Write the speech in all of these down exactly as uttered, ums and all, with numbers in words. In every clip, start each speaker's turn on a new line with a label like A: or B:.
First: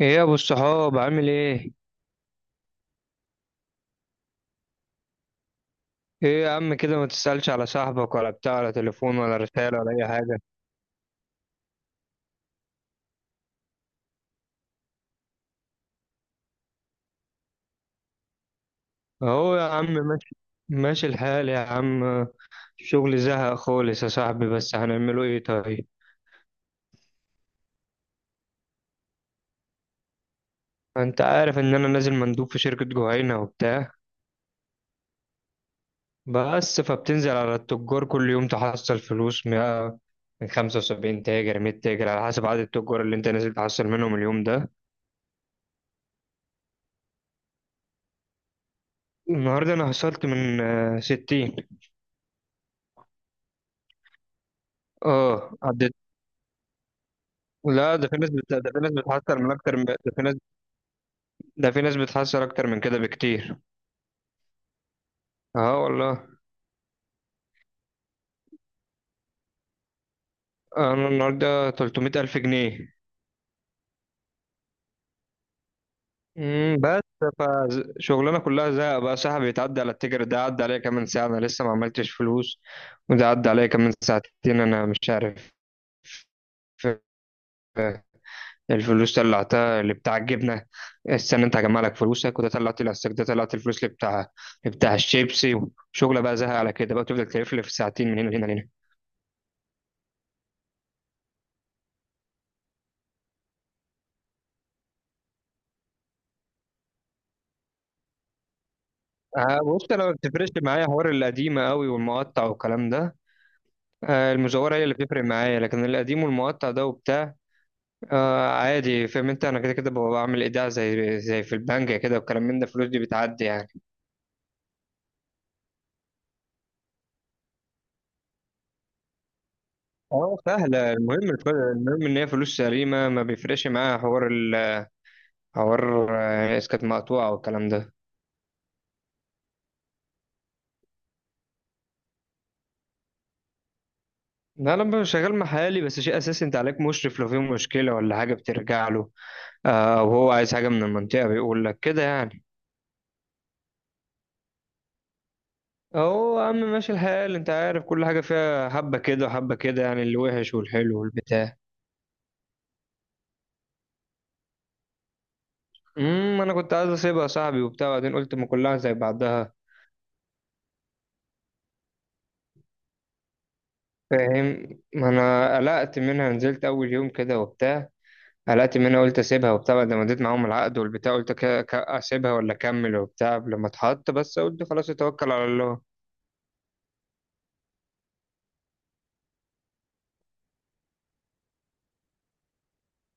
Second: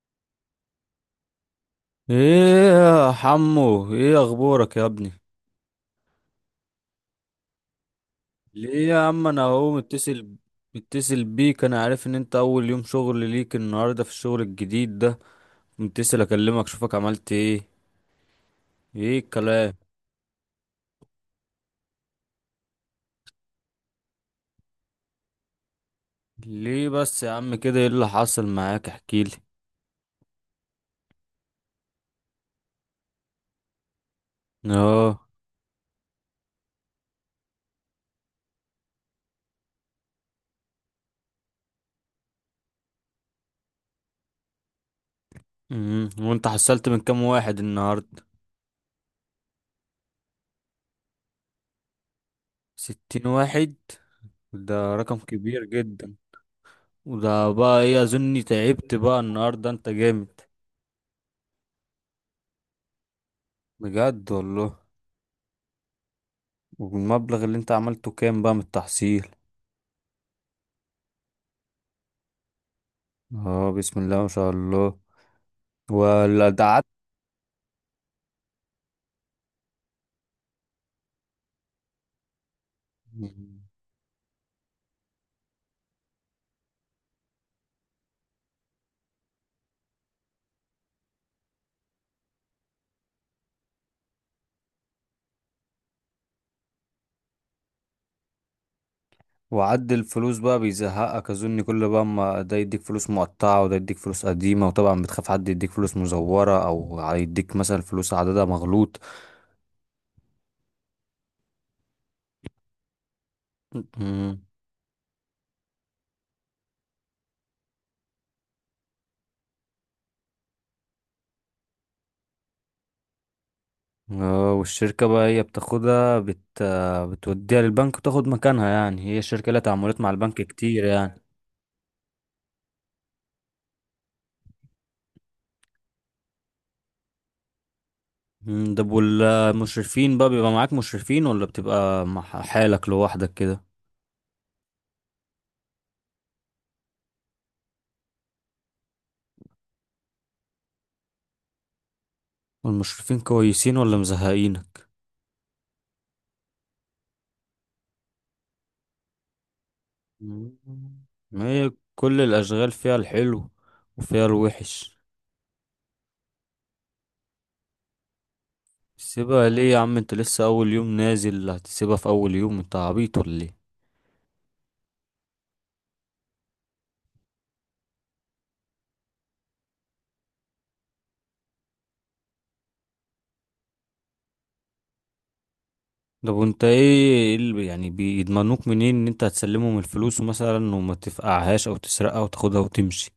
A: ايه يا ابو الصحاب عامل ايه؟
B: ايه يا حمو، ايه اخبارك يا ابني؟
A: ايه يا عم، كده ما تسألش على صاحبك ولا بتاع، ولا
B: ليه يا
A: تليفون
B: عم،
A: ولا
B: انا اهو
A: رسالة ولا اي
B: متصل
A: حاجة؟
B: متصل بيك، انا عارف ان انت اول يوم شغل ليك النهارده في الشغل الجديد ده. متصل اكلمك اشوفك عملت ايه. ايه
A: اهو يا
B: الكلام؟
A: عم ماشي. ماشي الحال يا عم. الشغل زهق خالص يا صاحبي، بس هنعمله ايه طيب.
B: ليه بس يا عم كده؟ ايه اللي حصل معاك؟ احكيلي.
A: انت عارف ان انا نازل مندوب في شركة جهينة وبتاع،
B: اه.
A: بس فبتنزل على التجار كل يوم تحصل فلوس مية- من خمسة وسبعين تاجر مية تاجر على حسب عدد التجار اللي انت نازل تحصل منهم اليوم ده.
B: امم وانت حصلت من كام واحد النهارده؟
A: النهارده انا حصلت من آه، ستين.
B: ستين واحد؟ ده رقم
A: اه.
B: كبير جدا. وده بقى
A: لا
B: ايه،
A: ده في ناس
B: اظني
A: بت... ده في ناس
B: تعبت بقى
A: بتحسر من
B: النهارده،
A: اكتر من...
B: انت
A: ده في ناس،
B: جامد.
A: ده في ناس بتحسر اكتر من كده بكتير.
B: بجد والله؟
A: اه والله.
B: والمبلغ اللي انت عملته كام بقى من التحصيل؟
A: انا النهارده تلتمية الف جنيه الف جنيه.
B: اه، بسم الله ما شاء الله. ولا ده
A: امم
B: عد؟
A: بس، فشغلنا كلها زهق بقى صاحبي. يتعدى على التيجر ده عدى عليا كمان ساعه انا لسه ما عملتش فلوس، وده عدى عليا كمان ساعتين انا مش عارف. آه، الفلوس طلعتها اللي بتاع الجبنه. استنى انت هجمع لك فلوسك، وده طلعت الاستك، ده طلعت الفلوس اللي بتاع اللي بتاع الشيبسي. وشغله بقى زهق على كده، بقى تفضل تلف في ساعتين من هنا لهنا.
B: وعد الفلوس بقى بيزهقك اظن، كل بقى، ما ده يديك فلوس مقطعة، وده يديك فلوس قديمة، وطبعا بتخاف حد يديك فلوس مزورة او هيديك مثلا فلوس عددها مغلوط.
A: آه، بص انا ما بتفرقش معايا حوار القديمه قوي والمقطع والكلام ده. آه،
B: مم.
A: المزوره هي اللي بتفرق معايا، لكن القديم والمقطع ده وبتاع. آه عادي، فاهم انت، انا كده كده ببقى بعمل ايداع زي زي في البنك كده والكلام من ده، الفلوس دي بتعدي يعني.
B: اه، والشركة بقى هي بتاخدها بت... بتوديها للبنك وتاخد مكانها، يعني هي الشركة لها تعاملات مع البنك
A: اه
B: كتير
A: سهله،
B: يعني.
A: المهم الف- المهم ان هي فلوس سليمه، ما بيفرقش معايا حوار ال حوار آه، اسكت، مقطوعه والكلام ده.
B: مم. ده والمشرفين بقى، بيبقى معاك مشرفين ولا بتبقى مع حالك لوحدك كده؟
A: ده انا لما شغال محلي بس شيء اساسي انت عليك مشرف، لو في مشكله ولا حاجه بترجع له. آه، وهو عايز حاجه من المنطقه بيقول لك كده يعني.
B: والمشرفين كويسين ولا مزهقينك؟
A: اهو يا عم ماشي الحال، انت عارف كل حاجة فيها حبة كده وحبة كده، يعني اللي وحش والحلو
B: ما
A: والبتاع.
B: هي كل الأشغال فيها الحلو وفيها الوحش.
A: امم انا كنت عايز اسيبها يا صاحبي وبتاع، وبعدين قلت ما كلها زي
B: سيبها
A: بعضها.
B: ليه يا عم؟ انت لسه أول يوم نازل، هتسيبها في أول يوم؟ انت عبيط ولا ايه؟
A: فاهم، ما انا قلقت منها، نزلت اول يوم كده وبتاع. قلقت منها قلت اسيبها وبتاع، بعد ما اديت معاهم العقد والبتاع قلت ك- ك- اسيبها ولا اكمل وبتاع، لما اتحط بس قلت خلاص اتوكل على الله.
B: طب وانت ايه، ايه اللي يعني بيضمنوك منين ان انت هتسلمهم الفلوس مثلا وما تفقعهاش او تسرقها وتاخدها وتمشي؟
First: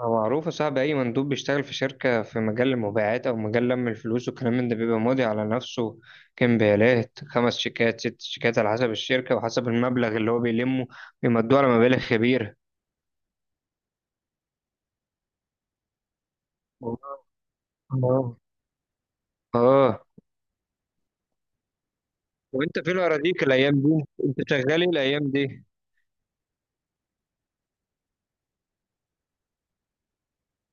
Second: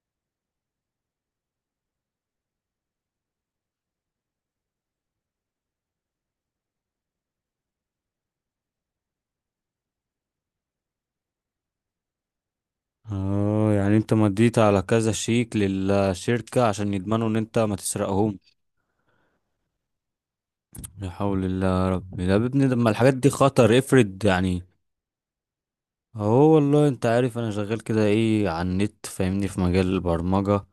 A: هو معروف يا صاحبي، أي مندوب بيشتغل في شركة في مجال المبيعات أو مجال لم الفلوس والكلام من ده بيبقى ماضي على نفسه كمبيالات، خمس شيكات ست شيكات على حسب الشركة وحسب المبلغ اللي هو بيلمه، بيمدوه على مبالغ كبيرة.
B: اه، يعني انت مديت على كذا شيك للشركة عشان يضمنوا ان انت ما
A: اه.
B: تسرقهم؟
A: آه.
B: لا حول الله يا رب، ده يا ابني
A: وأنت
B: لما
A: فين
B: الحاجات دي
A: أراضيك الأيام
B: خطر
A: دي؟
B: افرض
A: أنت
B: يعني.
A: شغال إيه الأيام دي؟
B: هو والله انت عارف انا شغال كده ايه على النت، فاهمني، في مجال البرمجة.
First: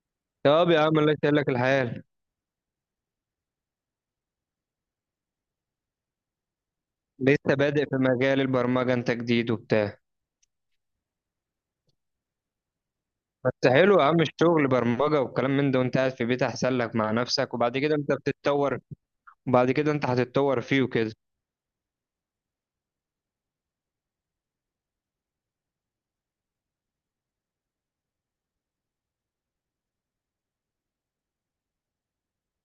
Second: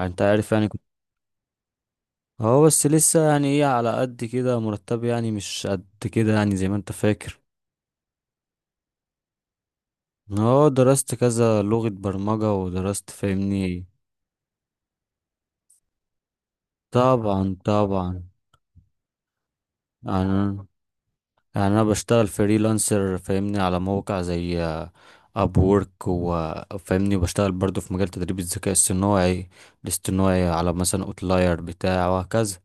B: انت عارف يعني
A: طب يا
B: كنت-
A: عم الله يسهل لك الحال.
B: هو بس لسه يعني ايه على قد كده، مرتب يعني مش قد كده يعني زي ما انت فاكر.
A: لسه بادئ في مجال البرمجة، أنت جديد وبتاع.
B: اه، درست كذا لغة برمجة ودرست،
A: بس
B: فاهمني.
A: حلو يا عم الشغل برمجة والكلام من ده، وأنت قاعد في بيت أحسن لك مع نفسك،
B: طبعا
A: وبعد كده أنت
B: طبعا.
A: بتتطور. بعد كده انت هتتطور
B: انا
A: فيه وكده.
B: يعني انا بشتغل فريلانسر فاهمني، على موقع زي اب وورك، وفاهمني، وبشتغل برضو في مجال تدريب الذكاء الصناعي الاصطناعي على مثلا اوتلاير بتاع، وهكذا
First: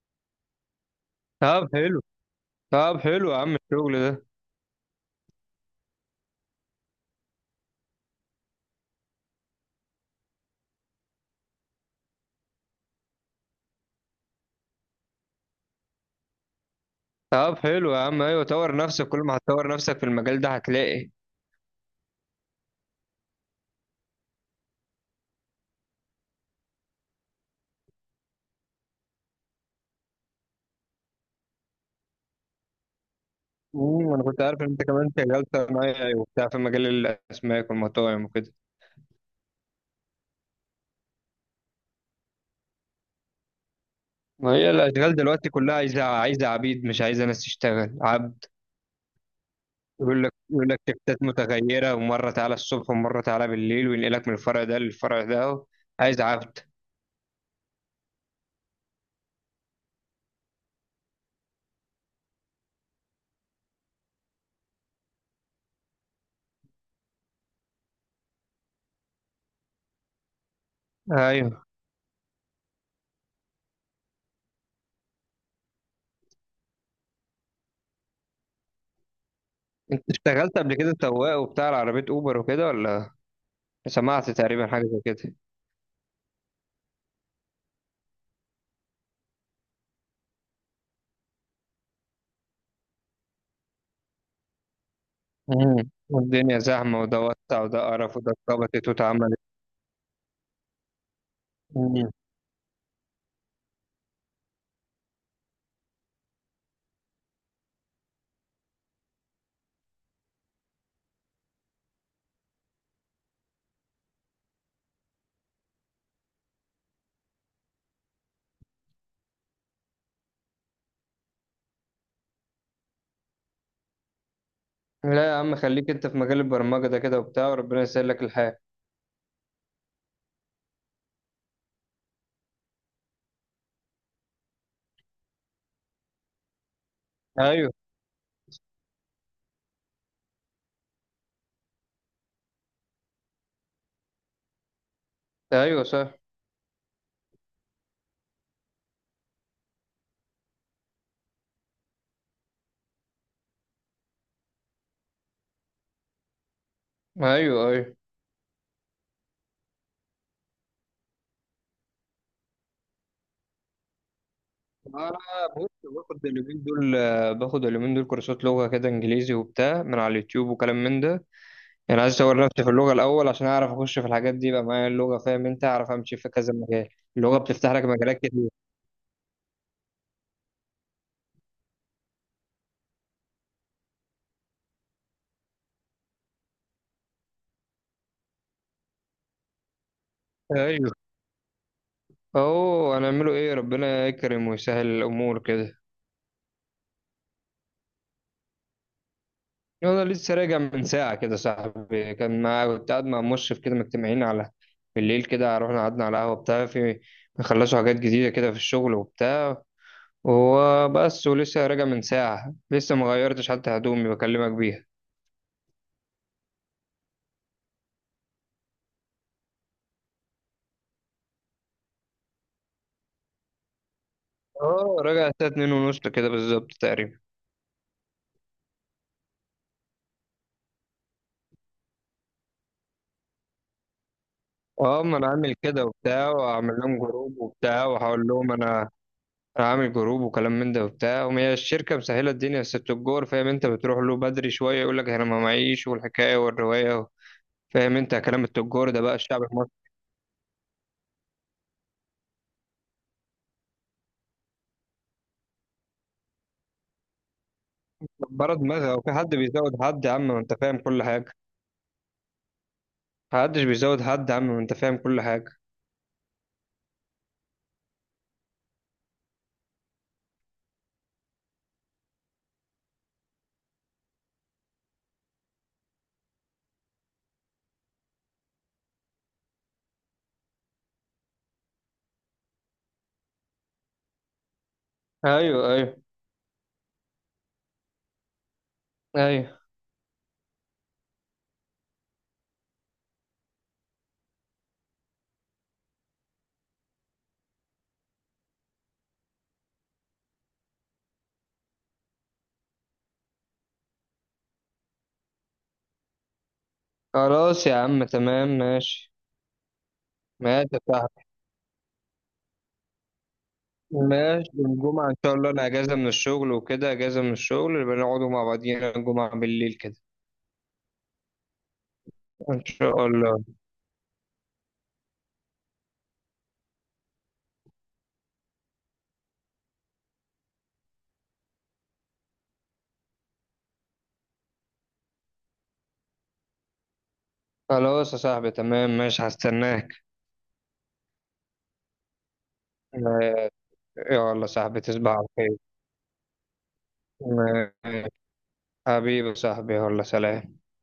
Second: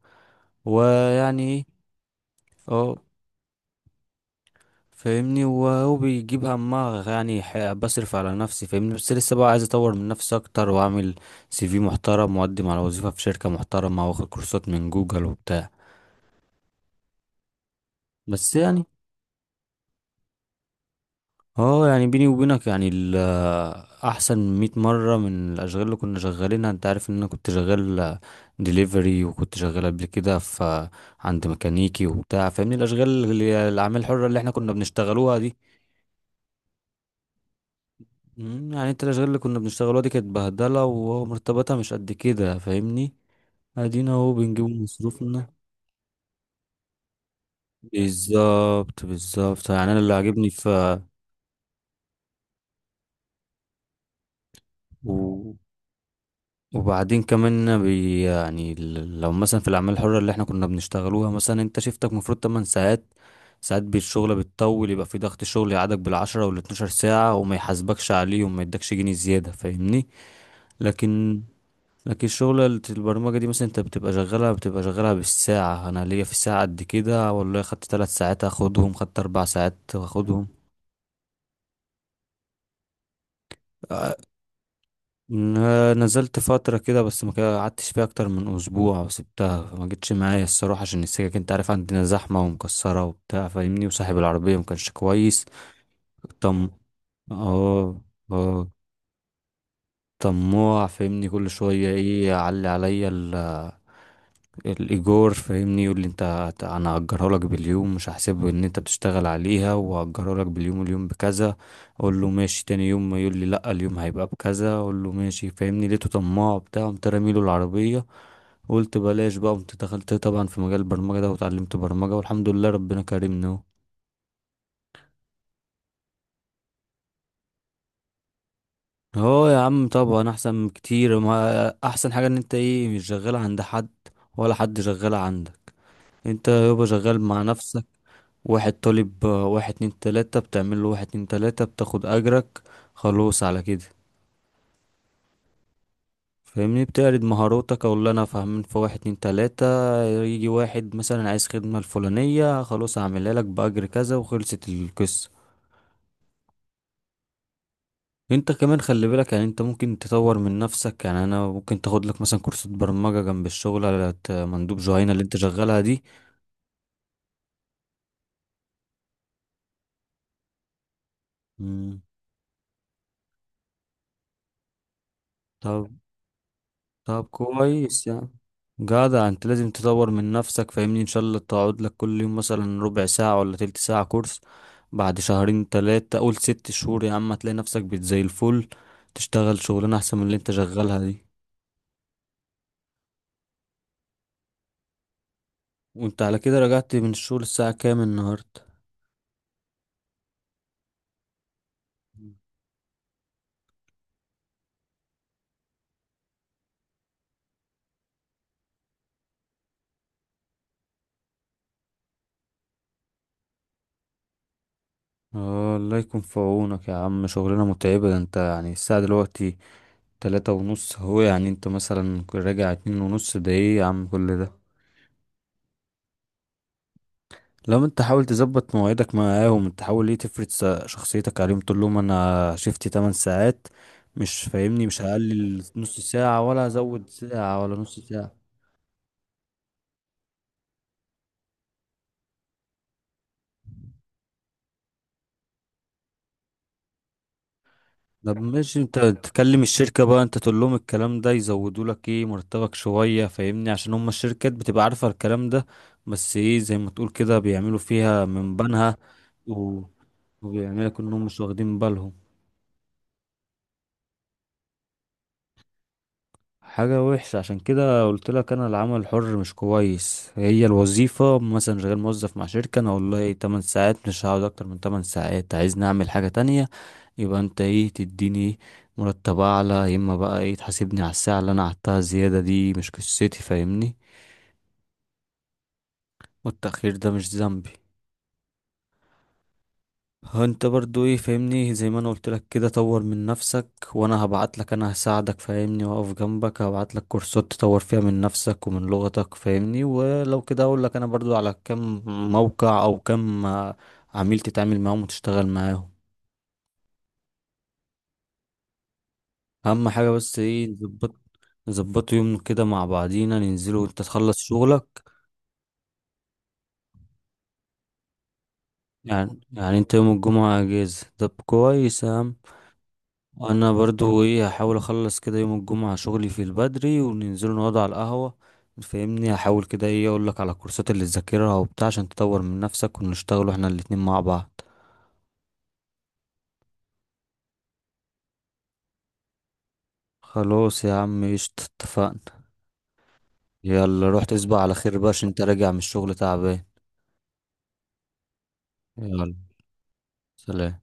B: ويعني
A: طب
B: ايه.
A: حلو طب
B: اه،
A: حلو يا عم الشغل ده.
B: فاهمني، وهو بيجيب همها يعني، ح- بصرف على نفسي فاهمني، بس لسه بقى عايز اطور من نفسي اكتر واعمل سي في محترم واقدم على وظيفة في شركة محترمة واخد كورسات من جوجل وبتاع.
A: طب حلو يا عم، ايوه
B: بس
A: طور
B: يعني،
A: نفسك، كل ما هتطور نفسك في المجال ده هتلاقي.
B: اه يعني بيني وبينك يعني ال- احسن 100 مرة من الاشغال اللي كنا شغالينها. انت عارف ان انا كنت شغال ديليفري وكنت شغال قبل كده في عند ميكانيكي وبتاع فاهمني، الاشغال اللي الاعمال
A: امم انا
B: الحرة اللي
A: كنت
B: احنا
A: عارف ان
B: كنا
A: انت كمان
B: بنشتغلوها
A: شغال
B: دي.
A: صنايعي وبتاع في مجال الاسماك والمطاعم وكده.
B: مم، يعني انت الاشغال اللي كنا بنشتغلوها دي كانت بهدله ومرتباتها مش قد كده فاهمني. ادينا اهو
A: ما
B: بنجيب
A: هي الاشغال دلوقتي
B: مصروفنا.
A: كلها عايزه عايزه عبيد، مش عايزه ناس تشتغل عبد.
B: بالظبط بالظبط، يعني انا اللي
A: يقول لك
B: عاجبني
A: يقول لك
B: في
A: شفتات متغيره، ومره تعالى الصبح ومره تعالى بالليل، وينقلك من الفرع ده للفرع
B: و...
A: ده. عايز عبد.
B: وبعدين كمان بي يعني ال- لو مثلا في الاعمال الحره اللي احنا كنا بنشتغلوها، مثلا انت شفتك المفروض 8 ساعات، ساعات بالشغل بتطول، يبقى في ضغط شغل يقعدك بالعشرة وال12 ساعة وما يحاسبكش عليه وما يدكش جنيه زيادة فاهمني. لكن
A: ايوه.
B: لكن شغلة البرمجة دي مثلا، انت بتبقى شغالها بتبقى شغالها بالساعة، انا ليا في الساعة قد كده، والله خدت ثلاث ساعات هاخدهم، خدت اربع ساعات
A: انت
B: هاخدهم.
A: اشتغلت قبل كده سواق وبتاع عربيه اوبر وكده، ولا
B: آه،
A: سمعت تقريبا حاجة زي كده؟
B: ن- نزلت فترة كده بس ما كده- قعدتش فيها اكتر من اسبوع وسبتها، فما جتش معايا الصراحة عشان السكك، انت عارف عندنا زحمة ومكسرة وبتاع فاهمني، وصاحب العربية ما كانش كويس.
A: مم. والدنيا
B: طم
A: زحمة وده وسع وده
B: اه،
A: قرف وده
B: اه،
A: اتربطت واتعملت.
B: طماع فاهمني، كل شوية
A: مم.
B: ايه يعلي عليا الايجار فاهمني، يقول لي انت هت- انا هأجره لك باليوم، مش هحسبه ان انت بتشتغل عليها، وهأجره لك باليوم، اليوم بكذا. اقول له ماشي. تاني يوم ما يقول لي لا، اليوم هيبقى بكذا. اقول له ماشي فاهمني، لقيته طماع بتاع، قمت راميله العربيه، قلت بلاش بقى، قمت دخلت طبعا في مجال البرمجه ده وتعلمت برمجه، والحمد لله ربنا كرمني.
A: لا يا عم، خليك انت في مجال البرمجة ده كده وبتاع وربنا يسهل لك الحال.
B: اهو اه يا عم، طبعا احسن كتير. ما احسن حاجه ان انت ايه مش شغال عند حد ولا حد شغال عندك. انت يابا شغال مع
A: ايوه،
B: نفسك، واحد طالب، آه، واحد اتنين تلاتة، بتعمل له واحد اتنين تلاتة بتاخد أجرك، خلاص على كده.
A: ايوه صح،
B: فاهمني، بتعرض مهاراتك أو اللي أنا فاهمين في واحد اتنين تلاتة، يجي واحد مثلا عايز خدمة الفلانية، خلاص هعملها لك بأجر كذا، وخلصت القصة.
A: ايوه ايوه.
B: انت كمان خلي بالك، يعني انت ممكن تطور من نفسك، يعني انا ممكن تاخد لك مثلا كورسات برمجة جنب الشغل، على ت- مندوب جهينة
A: انا
B: اللي انت
A: بص،
B: شغالها دي.
A: باخد اليومين دول آه، باخد اليومين دول كورسات لغة كده انجليزي وبتاع من على اليوتيوب وكلام من ده. يعني
B: مم.
A: عايز اطور نفسي في اللغة الاول عشان اعرف اخش في الحاجات دي، يبقى معايا اللغة، فاهم انت،
B: طب
A: اعرف امشي في كذا مجال.
B: طب
A: اللغة بتفتح لك
B: كويس
A: مجالات
B: يعني،
A: كتير.
B: جدع، انت لازم تطور من نفسك فاهمني، ان شاء الله تقعد لك كل يوم مثلا ربع ساعة ولا تلت ساعة كورس، بعد شهرين تلاتة، قول ست شهور يا عم، هتلاقي نفسك بت زي الفل، تشتغل شغلانة احسن من اللي انت
A: ايوه.
B: شغالها دي.
A: اهو هنعمله ايه، ربنا يكرم ويسهل الامور كده.
B: وانت على كده رجعت من الشغل الساعة كام النهاردة؟
A: انا لسه راجع من ساعه كده صاحبي، كان مع كنت قاعد مع مشرف كده مجتمعين على بالليل كده، رحنا قعدنا على قهوه بتاع في، بيخلصوا حاجات جديده كده في الشغل وبتاع. وهو بس، ولسه راجع من ساعه، لسه ما غيرتش حتى هدومي بكلمك بيها.
B: اه، الله يكون في عونك يا عم، شغلانة متعبة، ده انت يعني الساعة دلوقتي تلاتة ونص، هو يعني انت مثلا راجع اتنين ونص، ده ايه يا عم كل ده؟
A: اه راجع الساعه اتنين ونص كده بالظبط تقريبا.
B: لو انت، حاول تظبط مواعيدك معاهم، انت حاول ايه تفرض س- شخصيتك عليهم، تقول لهم انا شفتي 8 ساعات، مش فاهمني، مش
A: اه ما انا عامل
B: هقلل
A: كده
B: نص
A: وبتاع،
B: ساعة ولا
A: واعمل لهم
B: هزود
A: جروب
B: ساعة ولا
A: وبتاع
B: نص
A: واقول
B: ساعة.
A: لهم انا عامل جروب وكلام من ده وبتاع، وهي الشركة مسهلة الدنيا، بس التجار فاهم انت، بتروح له بدري شوية يقول لك انا ما معيش والحكاية والرواية. فاهم انت
B: طب
A: كلام
B: ماشي،
A: التجار
B: انت
A: ده بقى الشعب
B: تكلم
A: المصري،
B: الشركة بقى، انت تقول لهم الكلام ده يزودوا لك ايه مرتبك شوية، فاهمني، عشان هم الشركات بتبقى عارفة الكلام ده، بس ايه زي ما تقول كده بيعملوا فيها
A: برا
B: من
A: دماغها.
B: بنها،
A: وفي حد
B: و...
A: بيزود حد يا عم، ما انت فاهم
B: وبيعملوا
A: كل
B: انهم
A: حاجة.
B: مش واخدين بالهم.
A: محدش بيزود حد يا عم، ما انت فاهم كل حاجة.
B: حاجة وحشة، عشان كده قلت لك انا العمل الحر مش كويس، هي الوظيفة مثلا شغال موظف مع شركة، انا والله 8 ساعات مش هقعد اكتر من 8 ساعات، عايز نعمل حاجة تانية يبقى انت ايه تديني مرتب اعلى، يا اما بقى ايه تحاسبني على الساعة اللي انا قعدتها زيادة، دي مش قصتي فاهمني،
A: ايوه ايوه،
B: والتأخير ده مش ذنبي.
A: ايوه.
B: هو انت برضو ايه فاهمني، زي ما انا قلت لك كده، طور من نفسك، وانا هبعت لك، انا هساعدك فاهمني، واقف جنبك، هبعت لك كورسات تطور فيها من نفسك ومن لغتك فاهمني، ولو كده اقول لك انا برضو على كم موقع او كم آه، عميل تتعامل معاهم وتشتغل معاهم.
A: خلاص يا عم تمام ماشي.
B: اهم حاجة بس ايه
A: ماشي يا
B: نظبط
A: صاحبي.
B: نظبطوا يوم كده مع بعضينا ننزلوا وانت تخلص
A: ماشي
B: شغلك.
A: الجمعة إن شاء الله، أنا أجازة من الشغل وكده، أجازة من الشغل، يبقى نقعدوا مع بعضينا
B: يعني
A: الجمعة بالليل
B: يعني انت
A: كده.
B: يوم الجمعة اجازة؟ طب كويس يا عم.
A: إن شاء الله.
B: انا برضو ايه هحاول اخلص كده يوم الجمعة شغلي في البدري، وننزلوا نقعد على القهوة فاهمني، هحاول كده ايه اقولك على الكورسات اللي تذاكرها وبتاع عشان تطور من نفسك، ونشتغلوا احنا الاتنين مع بعض.
A: خلاص يا صاحبي تمام ماشي، هستناك.
B: خلاص يا عم ايش، اتفقنا.
A: آه،
B: يلا روح
A: يلا يا
B: تصبح على
A: صاحبي
B: خير بقى،
A: تصبح على
B: عشان انت
A: خير.
B: راجع من الشغل تعبان.
A: آه، حبيبي يا
B: يلا
A: صاحبي يلا سلام.
B: سلام.